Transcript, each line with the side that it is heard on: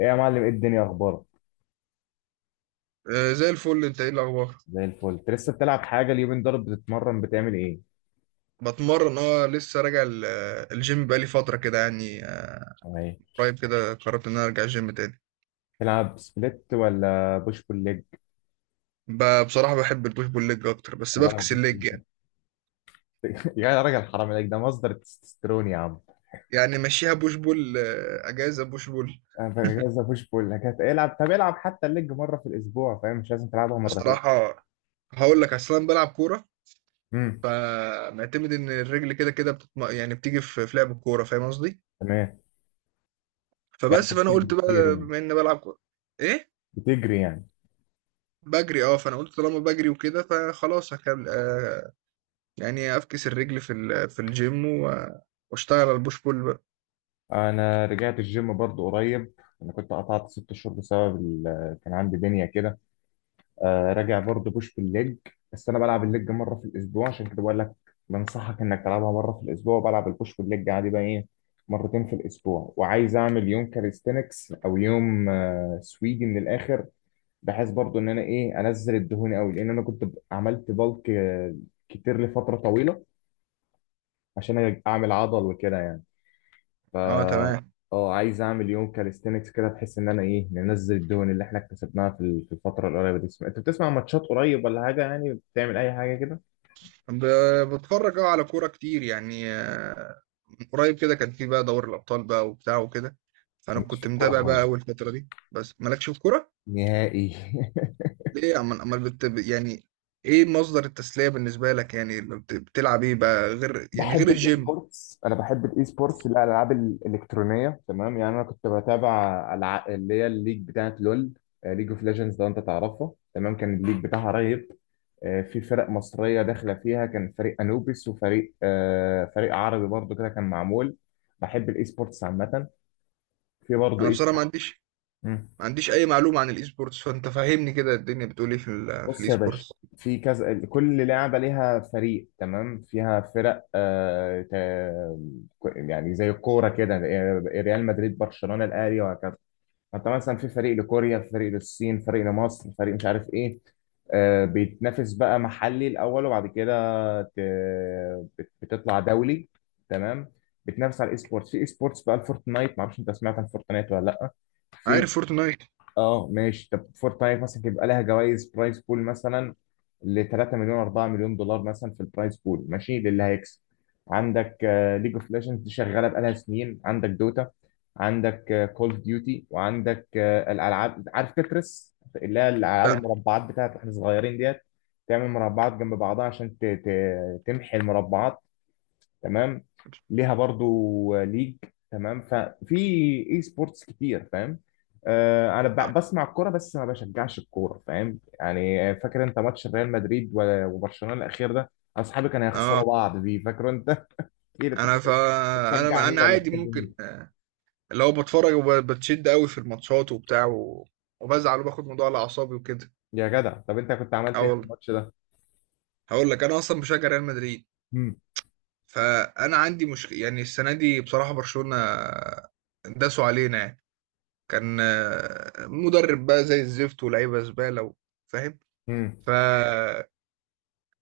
left: ايه يا معلم، ايه الدنيا، اخبارك؟
right: زي الفل، انت ايه الاخبار؟
left: زي الفل. انت لسه بتلعب حاجه اليومين دول؟ بتتمرن، بتعمل ايه؟
right: بتمرن، لسه راجع الجيم بقالي فتره كده يعني،
left: ايه،
right: قريب كده قررت ان انا ارجع الجيم تاني.
left: تلعب سبليت ولا بوش بول ليج؟
right: بصراحه بحب البوش بول ليج اكتر، بس
left: انا بلعب
right: بفكس
left: بوش
right: الليج يعني.
left: بول ليج. يا راجل، حرام عليك، ده مصدر التستوستيرون يا عم.
right: يعني ماشيها بوش بول، اجازه بوش بول.
left: انا بجهز بوش بول ليج، العب. طب العب حتى الليج مره في الاسبوع، فاهم؟ مش لازم تلعبها مرتين.
right: بصراحه، هقول لك اصلا بلعب كوره.
left: امم،
right: فمعتمد ان الرجل كده كده يعني بتيجي في لعب الكوره، فاهم قصدي.
left: تمام. يعني انت
right: فبس، فانا
left: بتجري
right: قلت
left: كتير
right: بقى
left: يعني؟
right: بما اني بلعب كوره. ايه.
left: بتجري يعني؟
right: بجري، فانا قلت طالما بجري وكده فخلاص هكمل، يعني افكس الرجل في الجيم واشتغل على البوش بول بقى.
left: انا رجعت الجيم برضو قريب. انا كنت قطعت ست شهور بسبب كان عندي دنيا كده. آه، راجع برضه بوش بالليج. بس انا بلعب الليج مره في الاسبوع، عشان كده بقول لك. بنصحك انك تلعبها مره في الاسبوع، وبلعب البوش بالليج عادي بقى، ايه، مرتين في الاسبوع، وعايز اعمل يوم كاليستنكس او يوم سويدي من الاخر. بحيث برضه ان انا ايه انزل الدهون قوي، لان انا كنت عملت بالك كتير لفتره طويله، عشان اعمل عضل وكده يعني. ف
right: اه، تمام.
left: اه، عايز اعمل يوم كاليستينكس كده، بحيث ان انا ايه ننزل الدهون اللي احنا اكتسبناها في الفتره القريبه دي. انت بتسمع ماتشات قريب ولا حاجه يعني؟ بتعمل اي حاجه كده؟
right: بتفرج على كوره كتير يعني، من قريب كده كان في بقى دوري الابطال بقى وبتاع وكده. فانا
left: مش في
right: كنت
left: الكوره
right: متابع بقى اول
left: خالص
right: فتره دي، بس مالكش في كوره.
left: نهائي.
right: ليه عمال عمال يعني، ايه مصدر التسليه بالنسبه لك؟ يعني لما بتلعب ايه بقى غير يعني غير
left: بحب الاي
right: الجيم؟
left: سبورتس. انا بحب الاي سبورتس، الالعاب الالكترونيه تمام يعني. انا كنت بتابع اللي هي الليج بتاعت لول. ليج اوف ليجندز، لو انت تعرفها. تمام كان الليج بتاعها رهيب. في فرق مصريه داخله فيها، كان فريق انوبيس وفريق فريق عربي برضو كده كان معمول. بحب الاي سبورتس عامه، في برضو
right: انا
left: اي
right: بصراحه
left: سبورتس.
right: ما عنديش اي معلومه عن الاي سبورتس. فانت فهمني كده، الدنيا بتقول ايه في
left: بص
right: الاي
left: يا باشا،
right: سبورتس؟
left: في كذا. كل لعبة ليها فريق، تمام، فيها فرق يعني زي الكورة كده، يعني ريال مدريد، برشلونة، الأهلي، وهكذا. فأنت مثلا في فريق لكوريا، فريق للصين، فريق لمصر، فريق مش عارف إيه. آه، بيتنافس بقى محلي الأول، وبعد كده ت- بتطلع دولي. تمام، بتنافس على الاي سبورتس. في اي سبورتس بقى الفورتنايت، معرفش انت سمعت عن فورتنايت ولا لا. في
right: عارف فورتنايت.
left: اه ماشي. طب فور تايم مثلا يبقى لها جوائز، برايز بول مثلا ل 3 مليون 4 مليون دولار مثلا في البرايز بول، ماشي للي هيكسب. عندك ليج اوف ليجندز دي شغاله بقالها سنين، عندك دوتا. عندك كول اوف ديوتي، وعندك الالعاب، عارف تترس اللي هي الالعاب
right: لا.
left: المربعات بتاعت واحنا صغيرين، ديت. تعمل مربعات جنب بعضها عشان تمحي المربعات. تمام، ليها برضو ليج. تمام ففي اي سبورتس كتير، فاهم؟ آه، انا بسمع الكوره بس ما بشجعش الكوره، فاهم يعني. فاكر انت ماتش ريال مدريد و- وبرشلونه الاخير ده؟ اصحابي كانوا
right: اه
left: يخسروا بعض بيه، فاكر انت؟ اكيد انت
right: انا
left: كنت بتشجع
right: انا
left: مين
right: انا
left: ولا
right: عادي،
left: بتحب مين؟
right: ممكن، لو بتفرج وبتشد قوي في الماتشات وبتاع وبزعل وباخد موضوع على اعصابي وكده.
left: يا جدع، طب انت كنت عملت
right: اه
left: ايه في
right: والله،
left: الماتش ده؟
right: هقول لك، انا اصلا بشجع ريال مدريد.
left: امم.
right: فانا عندي مشكله، يعني السنه دي بصراحه برشلونه داسوا علينا يعني. كان مدرب بقى زي الزفت، ولاعيبه زباله فاهم.
left: امم.
right: فانا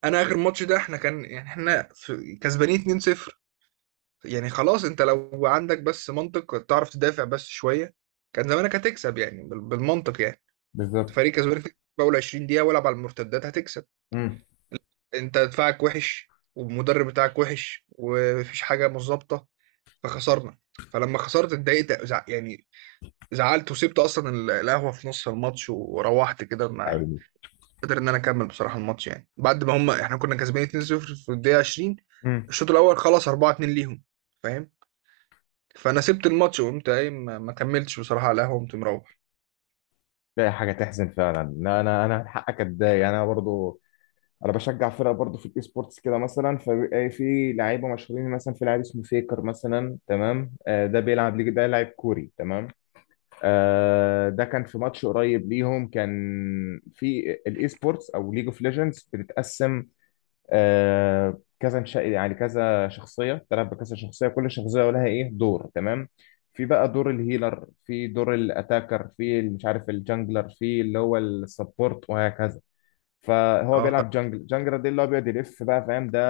right: اخر ماتش ده، احنا كان يعني احنا في- كسبانين 2-0. يعني خلاص، انت لو عندك بس منطق تعرف تدافع بس شويه، كان زمانك هتكسب يعني بالمنطق يعني.
left: بالظبط.
right: فريق كسبان في اول 20 دقيقه، والعب على المرتدات هتكسب.
left: امم.
right: انت دفاعك وحش، والمدرب بتاعك وحش، ومفيش حاجه مظبطه. فخسرنا. فلما خسرت اتضايقت، زعلت وسبت اصلا القهوه في نص الماتش وروحت كده، ما
left: عيني.
right: قدر ان انا اكمل بصراحه الماتش، يعني بعد ما احنا كنا كسبانين 2-0 في الدقيقه 20.
left: امم.
right: الشوط الاول خلص 4-2 ليهم، فاهم. فانا سبت الماتش وقمت قايم، ما كملتش بصراحه على القهوه، قمت مروح.
left: ده حاجه تحزن فعلا، لا، انا حقك اتضايق، انا برضو. انا بشجع فرقه برضو في الاي سبورتس كده. مثلا فبيبقى في لعيبه مشهورين، مثلا في لاعب اسمه فيكر مثلا، تمام؟ آه ده بيلعب ليج، ده لاعب كوري، تمام. آه، ده كان في ماتش قريب ليهم، كان في الاي سبورتس او ليج اوف ليجندز بتتقسم. آه كذا نشأ، يعني كذا شخصيه بتلعب بكذا شخصيه، كل شخصيه لها ايه دور، تمام. في بقى دور الهيلر، في دور الاتاكر، في اللي مش عارف الجانجلر، في اللي هو السبورت وهكذا. فهو
right: اه.
left: بيلعب جانجل، جانجل ده اللي هو بيقعد يلف بقى، فاهم؟ ده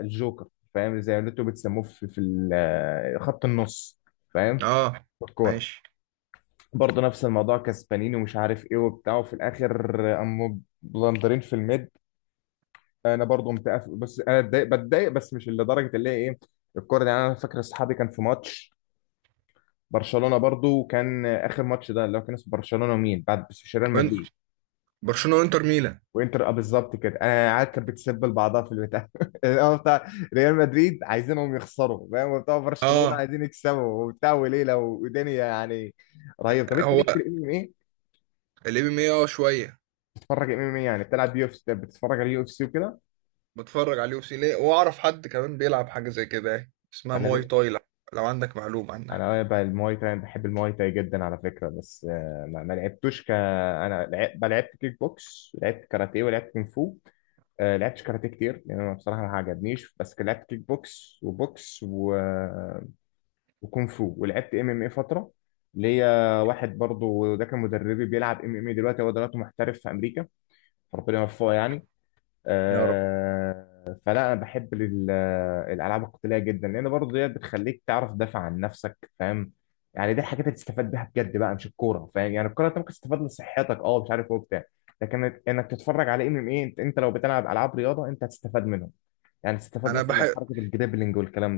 left: الجوكر. فاهم، زي اللي انتوا بتسموه في خط النص، فاهم؟
right: اه
left: بالكوره.
right: ماشي.
left: برضه نفس الموضوع، كسبانين ومش عارف ايه وبتاع، وفي الاخر قاموا بلندرين في الميد. انا برضه متقف بس انا اتضايق، بتضايق، بس مش لدرجه اللي هي ايه، الكوره دي يعني. انا فاكر اصحابي كان في ماتش. برشلونه برضه، وكان اخر ماتش ده اللي هو كان اسمه برشلونه ومين بعد، بس مش ريال
right: وانت،
left: مدريد.
right: برشلونه وانتر ميلان.
left: وانتر، اه، بالظبط كده. انا قاعد كانت بتسب بعضها في البتاع. الأول بتاع ريال مدريد عايزينهم يخسروا، فاهم، وبتاع برشلونه
right: اه،
left: عايزين يكسبوا وبتاع، وليله ودنيا يعني. رهيب. طب انت
right: هو
left: ليك في الام ام ايه؟
right: الام ام اي، اه شويه.
left: بتتفرج ام ام ايه يعني؟ بتلعب يو اف سي، بتتفرج على يو اف سي وكده.
right: بتفرج على اليو سي ليه، واعرف حد كمان بيلعب حاجه زي كده يعني اسمها
left: انا
right: مواي
left: ليه؟
right: تاي، لو عندك معلومه عنها.
left: انا بقى المواي تاي، أنا بحب المواي تاي جدا على فكره، بس ما لعبتوش. انا لعبت كيك بوكس، لعبت كاراتيه، ولعبت كونغ فو. لعبتش كاراتيه كتير لان انا بصراحه ما عجبنيش، بس كان لعبت كيك بوكس وبوكس و... وكونغ فو، ولعبت ام ام اي فتره. ليا واحد برضو ده كان مدربي، بيلعب ام ام اي دلوقتي، هو دلوقتي محترف في امريكا، ربنا يوفقه يعني.
right: يا رب.
left: آه، فلا انا بحب الالعاب القتاليه جدا، لان برضو دي بتخليك تعرف تدافع عن نفسك، فاهم. يعني دي الحاجات اللي تستفاد بيها بجد بقى، مش الكوره، فاهم يعني. الكوره انت ممكن تستفاد لصحتك، اه مش عارف ايه وبتاع. لكن انك تتفرج على ام ام اي، انت لو بتلعب العاب رياضه انت هتستفاد منهم. يعني تستفاد
right: انا
left: مثلا من
right: بحب
left: حركه الجريبلينج والكلام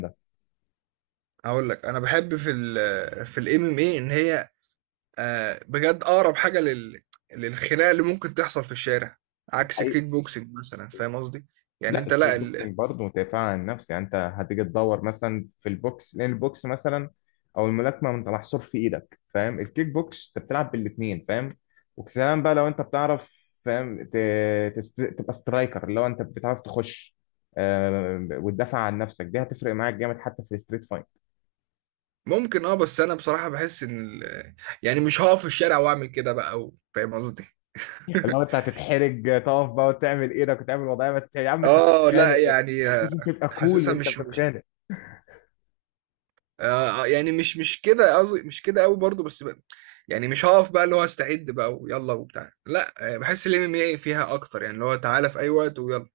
right: اقول لك، انا بحب في الام ام اي ان هي، بجد اقرب حاجه للخناقه اللي ممكن تحصل في الشارع، عكس
left: ده.
right: كيك بوكسنج مثلا، فاهم قصدي. يعني
left: لا،
right: انت
left: الكيك
right: لا،
left: بوكسنج برضه دفاع عن النفس يعني. انت هتيجي تدور مثلا في البوكس، لان البوكس مثلا، او الملاكمه انت محصور في ايدك، فاهم؟ الكيك بوكس انت بتلعب بالاثنين، فاهم. وكسلام بقى، لو انت بتعرف فاهم تبقى سترايكر اللي هو انت بتعرف تخش. وتدافع عن نفسك، دي هتفرق معاك جامد حتى في الستريت فايت.
right: ممكن، بس انا بصراحة بحس ان ال- يعني مش هقف في الشارع واعمل كده بقى فاهم قصدي.
left: اللي هو انت هتتحرج تقف بقى وتعمل ايدك وتعمل وضعيه، ما يا عم انت
right: اه
left: بتتخانق.
right: لا يعني،
left: مش لازم تبقى كول
right: حاسسها
left: وانت
right: مش
left: بتتخانق.
right: يعني مش كده قصدي، مش كده قوي برضو بس بقى. يعني مش هقف بقى اللي هو استعد بقى ويلا وبتاع، لا بحس الام ام اي فيها اكتر، يعني اللي هو تعالى في اي وقت ويلا.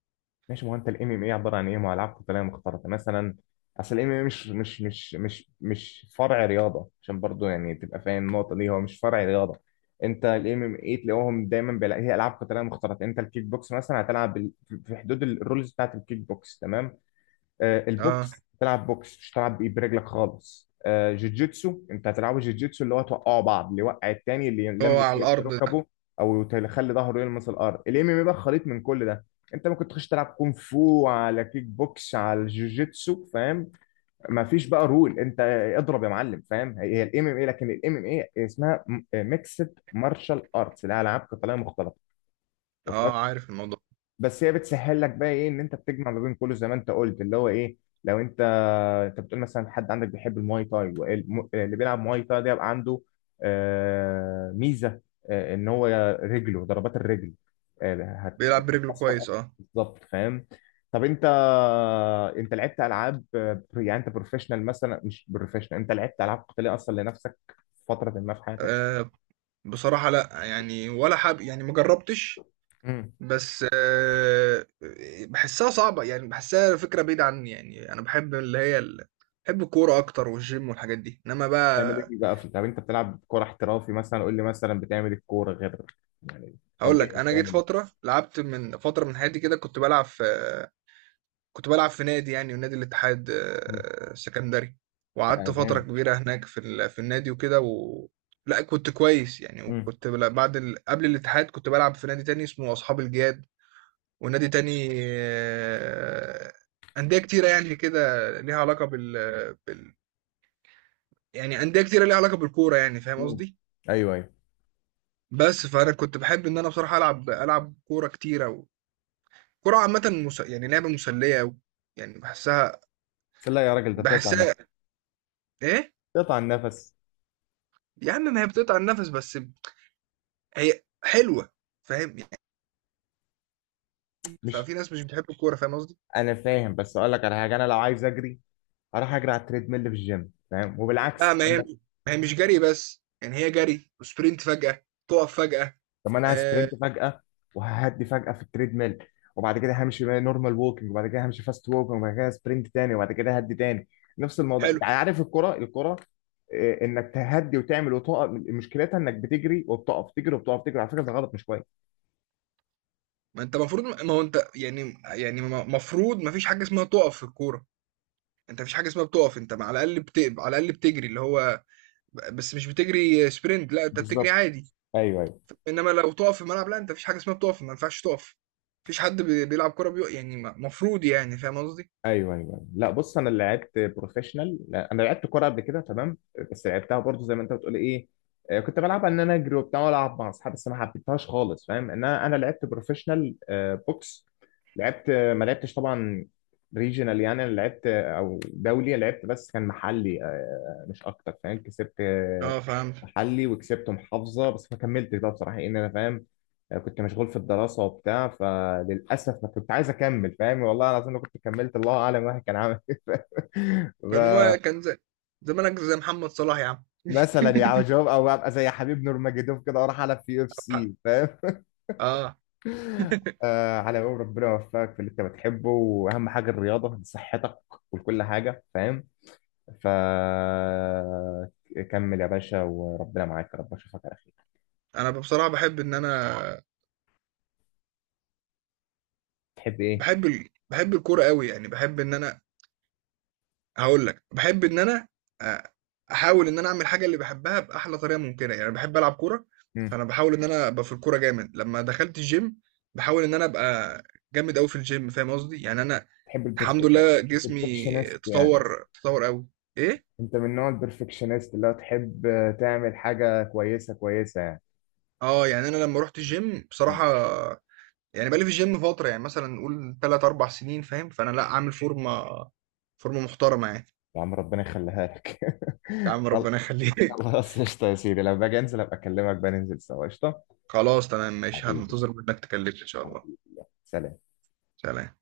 left: ماشي، ما هو انت الام ام اي عباره عن ايه؟ ما هو العاب قتاليه مختلطه مثلا. اصل الام ام اي مش فرع رياضه، عشان برضو يعني تبقى فاهم النقطه دي، هو مش فرع رياضه. انت الام ام اي تلاقوهم دايما بيلاقي هي العاب قتاليه مختلطه. انت الكيك بوكس مثلا هتلعب في حدود الرولز بتاعت الكيك بوكس، تمام.
right: اه.
left: البوكس تلعب بوكس، مش تلعب بايد برجلك خالص. جوجيتسو انت هتلعبه جوجيتسو، اللي هو توقعوا بعض، اللي يوقع التاني، اللي
right: هو
left: يلمس
right: على الارض ده.
left: ركبه، او يخلي ظهره يلمس الارض. الام ام بقى خليط من كل ده. انت ممكن تخش تلعب كونغ فو، على كيك بوكس، على الجوجيتسو، فاهم. مفيش بقى رول، انت اضرب يا معلم، فاهم؟ هي الام ام اي، لكن الام ام اي اسمها ميكسد مارشال ارتس، اللي هي العاب قتاليه مختلطه.
right: اه،
left: وصلت؟
right: عارف الموضوع.
left: بس هي بتسهل لك بقى ايه، ان انت بتجمع ما بين كله زي ما انت قلت، اللي هو ايه. لو انت بتقول مثلا، حد عندك بيحب المواي تاي اللي بيلعب مواي تاي ده يبقى عنده ميزه، ان هو رجله ضربات الرجل، آه، هت-
right: بيلعب برجله
left: هتاثر
right: كويس
left: أكتر.
right: اه.
left: بالظبط، فاهم. طب انت، انت لعبت العاب يعني انت بروفيشنال مثلا، مش بروفيشنال، انت لعبت العاب قتاليه اصلا لنفسك في فتره ما في حياتك؟
right: آه، بصراحة لا يعني، ولا حاب يعني، مجربتش.
left: مم.
right: بس بحسها صعبة يعني، بحسها فكرة بعيدة عني. يعني أنا بحب اللي هي بحب الكورة أكتر والجيم والحاجات دي، إنما
left: بتعمل
right: بقى.
left: ايه بقى؟ طب انت بتلعب كوره احترافي مثلا، قول لي مثلا بتعمل إيه الكوره غير يعني،
right: هقول لك،
left: طبيعي
right: أنا
left: بتعمل
right: جيت
left: إيه؟
right: فترة لعبت من فترة من حياتي كده، كنت بلعب في نادي، يعني نادي الاتحاد
left: مم.
right: السكندري. وقعدت
left: آه،
right: فترة
left: جامد.
right: كبيرة هناك في النادي وكده لا، كنت كويس يعني.
left: مم.
right: وكنت بل- بعد ال... قبل الاتحاد كنت بلعب في نادي تاني اسمه أصحاب الجياد. ونادي تاني، آه، أندية كتيرة يعني كده، ليها علاقة بال... يعني أندية كتيرة ليها علاقة بالكورة يعني، فاهم
left: مم.
right: قصدي؟
left: ايوه، ايوه.
right: بس فأنا كنت بحب إن أنا بصراحة ألعب كورة كتيرة كورة عامة، يعني لعبة مسلية أوي. يعني
left: لا يا راجل، ده بتقطع
right: بحسها
left: النفس.
right: إيه؟
left: بتقطع النفس.
right: يا عم ما هي بتقطع النفس، بس هي حلوة، فاهم يعني.
left: مش
right: ففي ناس مش بتحب الكورة، فاهم قصدي؟
left: انا فاهم، بس اقول لك على حاجه، انا لو عايز اجري اروح اجري على التريد ميل في الجيم، فاهم،
right: لا
left: وبالعكس
right: ما هي مش جري بس، يعني هي جري وسبرنت، فجأة تقف فجأة.
left: طب ما انا
right: آه،
left: هسبرنت فجاه وههدي فجاه في التريد ميل، وبعد كده همشي نورمال ووكينج، وبعد كده همشي فاست ووكينج، وبعد كده سبرنت تاني، وبعد كده هدي تاني. نفس الموضوع،
right: حلو.
left: انت عارف الكره إيه، انك تهدي وتعمل وتقف، مشكلتها انك بتجري وبتقف، تجري وبتقف، تجري على فكره، ده غلط مش كويس.
right: ما هو انت يعني، يعني المفروض ما فيش حاجه اسمها تقف في الكوره. انت ما فيش حاجه اسمها بتقف، انت على الاقل بتجري اللي هو، بس مش بتجري سبرنت، لا انت بتجري
left: بالظبط،
right: عادي.
left: ايوه، ايوه،
right: انما لو تقف في الملعب، لا انت ما فيش حاجه اسمها بتقف، ما ينفعش تقف. مفيش حد بيلعب كوره يعني المفروض يعني، فاهم قصدي.
left: ايوه، ايوه، أيوة. لا بص، انا اللي لعبت بروفيشنال، لا، انا لعبت كوره قبل كده، تمام. بس لعبتها برضو زي ما انت بتقول، ايه، كنت بلعبها ان انا اجري وبتاع والعب مع اصحابي، بس ما حبيتهاش خالص، فاهم. ان انا لعبت بروفيشنال بوكس. لعبت ما لعبتش طبعا ريجيونال يعني، انا لعبت او دولي، لعبت بس كان محلي مش اكتر، فاهم. كسبت
right: اه فهمت.
left: محلي وكسبت محافظة، بس ما كملتش بقى بصراحة إن أنا فاهم، كنت مشغول في الدراسة وبتاع، فللأسف ما كنت عايز أكمل، فاهم. والله العظيم لو كنت كملت الله أعلم واحد كان عامل إيه.
right: كان هو
left: ف-
right: كان زي... زمانك زي محمد صلاح يا عم.
left: مثلا يعني جواب، أو أبقى زي حبيب نورماجيدوف كده وأروح ألعب في يو اف
right: حق.
left: سي، فاهم.
right: اه.
left: آه على قول ربنا، يوفقك في اللي أنت بتحبه، وأهم حاجة الرياضة صحتك وكل حاجة، فاهم. فكمل يا باشا، وربنا معاك، يا رب أشوفك على خير.
right: انا بصراحه بحب ان انا،
left: تحب إيه؟
right: بحب الكوره قوي يعني، بحب ان انا هاقول لك، باحب إن أنا أ أحاول إن أنا أعمل الحاجة اللي باحبها بأحلى طريقة ممكنة، يعني باحب ألعب كورة. فأنا باحاول إن أنا أبقى في الكورة جامد. لمّا دخلت الgym باحاول إن أنا أبقى جامد أوي في الgym، فاهم قصدي؟ يعني أنا
left: تحب
right: الحمد
left: البرفكت يعني
right: لله، جسمي
left: البرفكشنست يعني؟
right: تطوّر تطوّر أوي. إيه؟
left: انت من نوع البرفكشنست، اللي هو تحب تعمل حاجة كويسة كويسة يعني
right: يعني أنا لمّا رُحت الgym
left: يعني
right: بصراحة، يعني بقى لي في الgym فترة، يعني مثلًا نقول 3، 4 سنين فاهم، فأنا لأ عامل فورمة، فورمة محترمة يعني.
left: يا عم ربنا يخليها لك.
right: يا عم
left: خل-
right: ربنا يخليك.
left: خلاص قشطة يا سيدي، لما باجي انزل ابقى اكلمك، بقى ننزل سوا، قشطة.
right: خلاص تمام ماشي،
left: حبيبي،
right: هانتظر منّك تكلمني إن شاء الله.
left: حبيبي يلا. سلام.
right: سلام.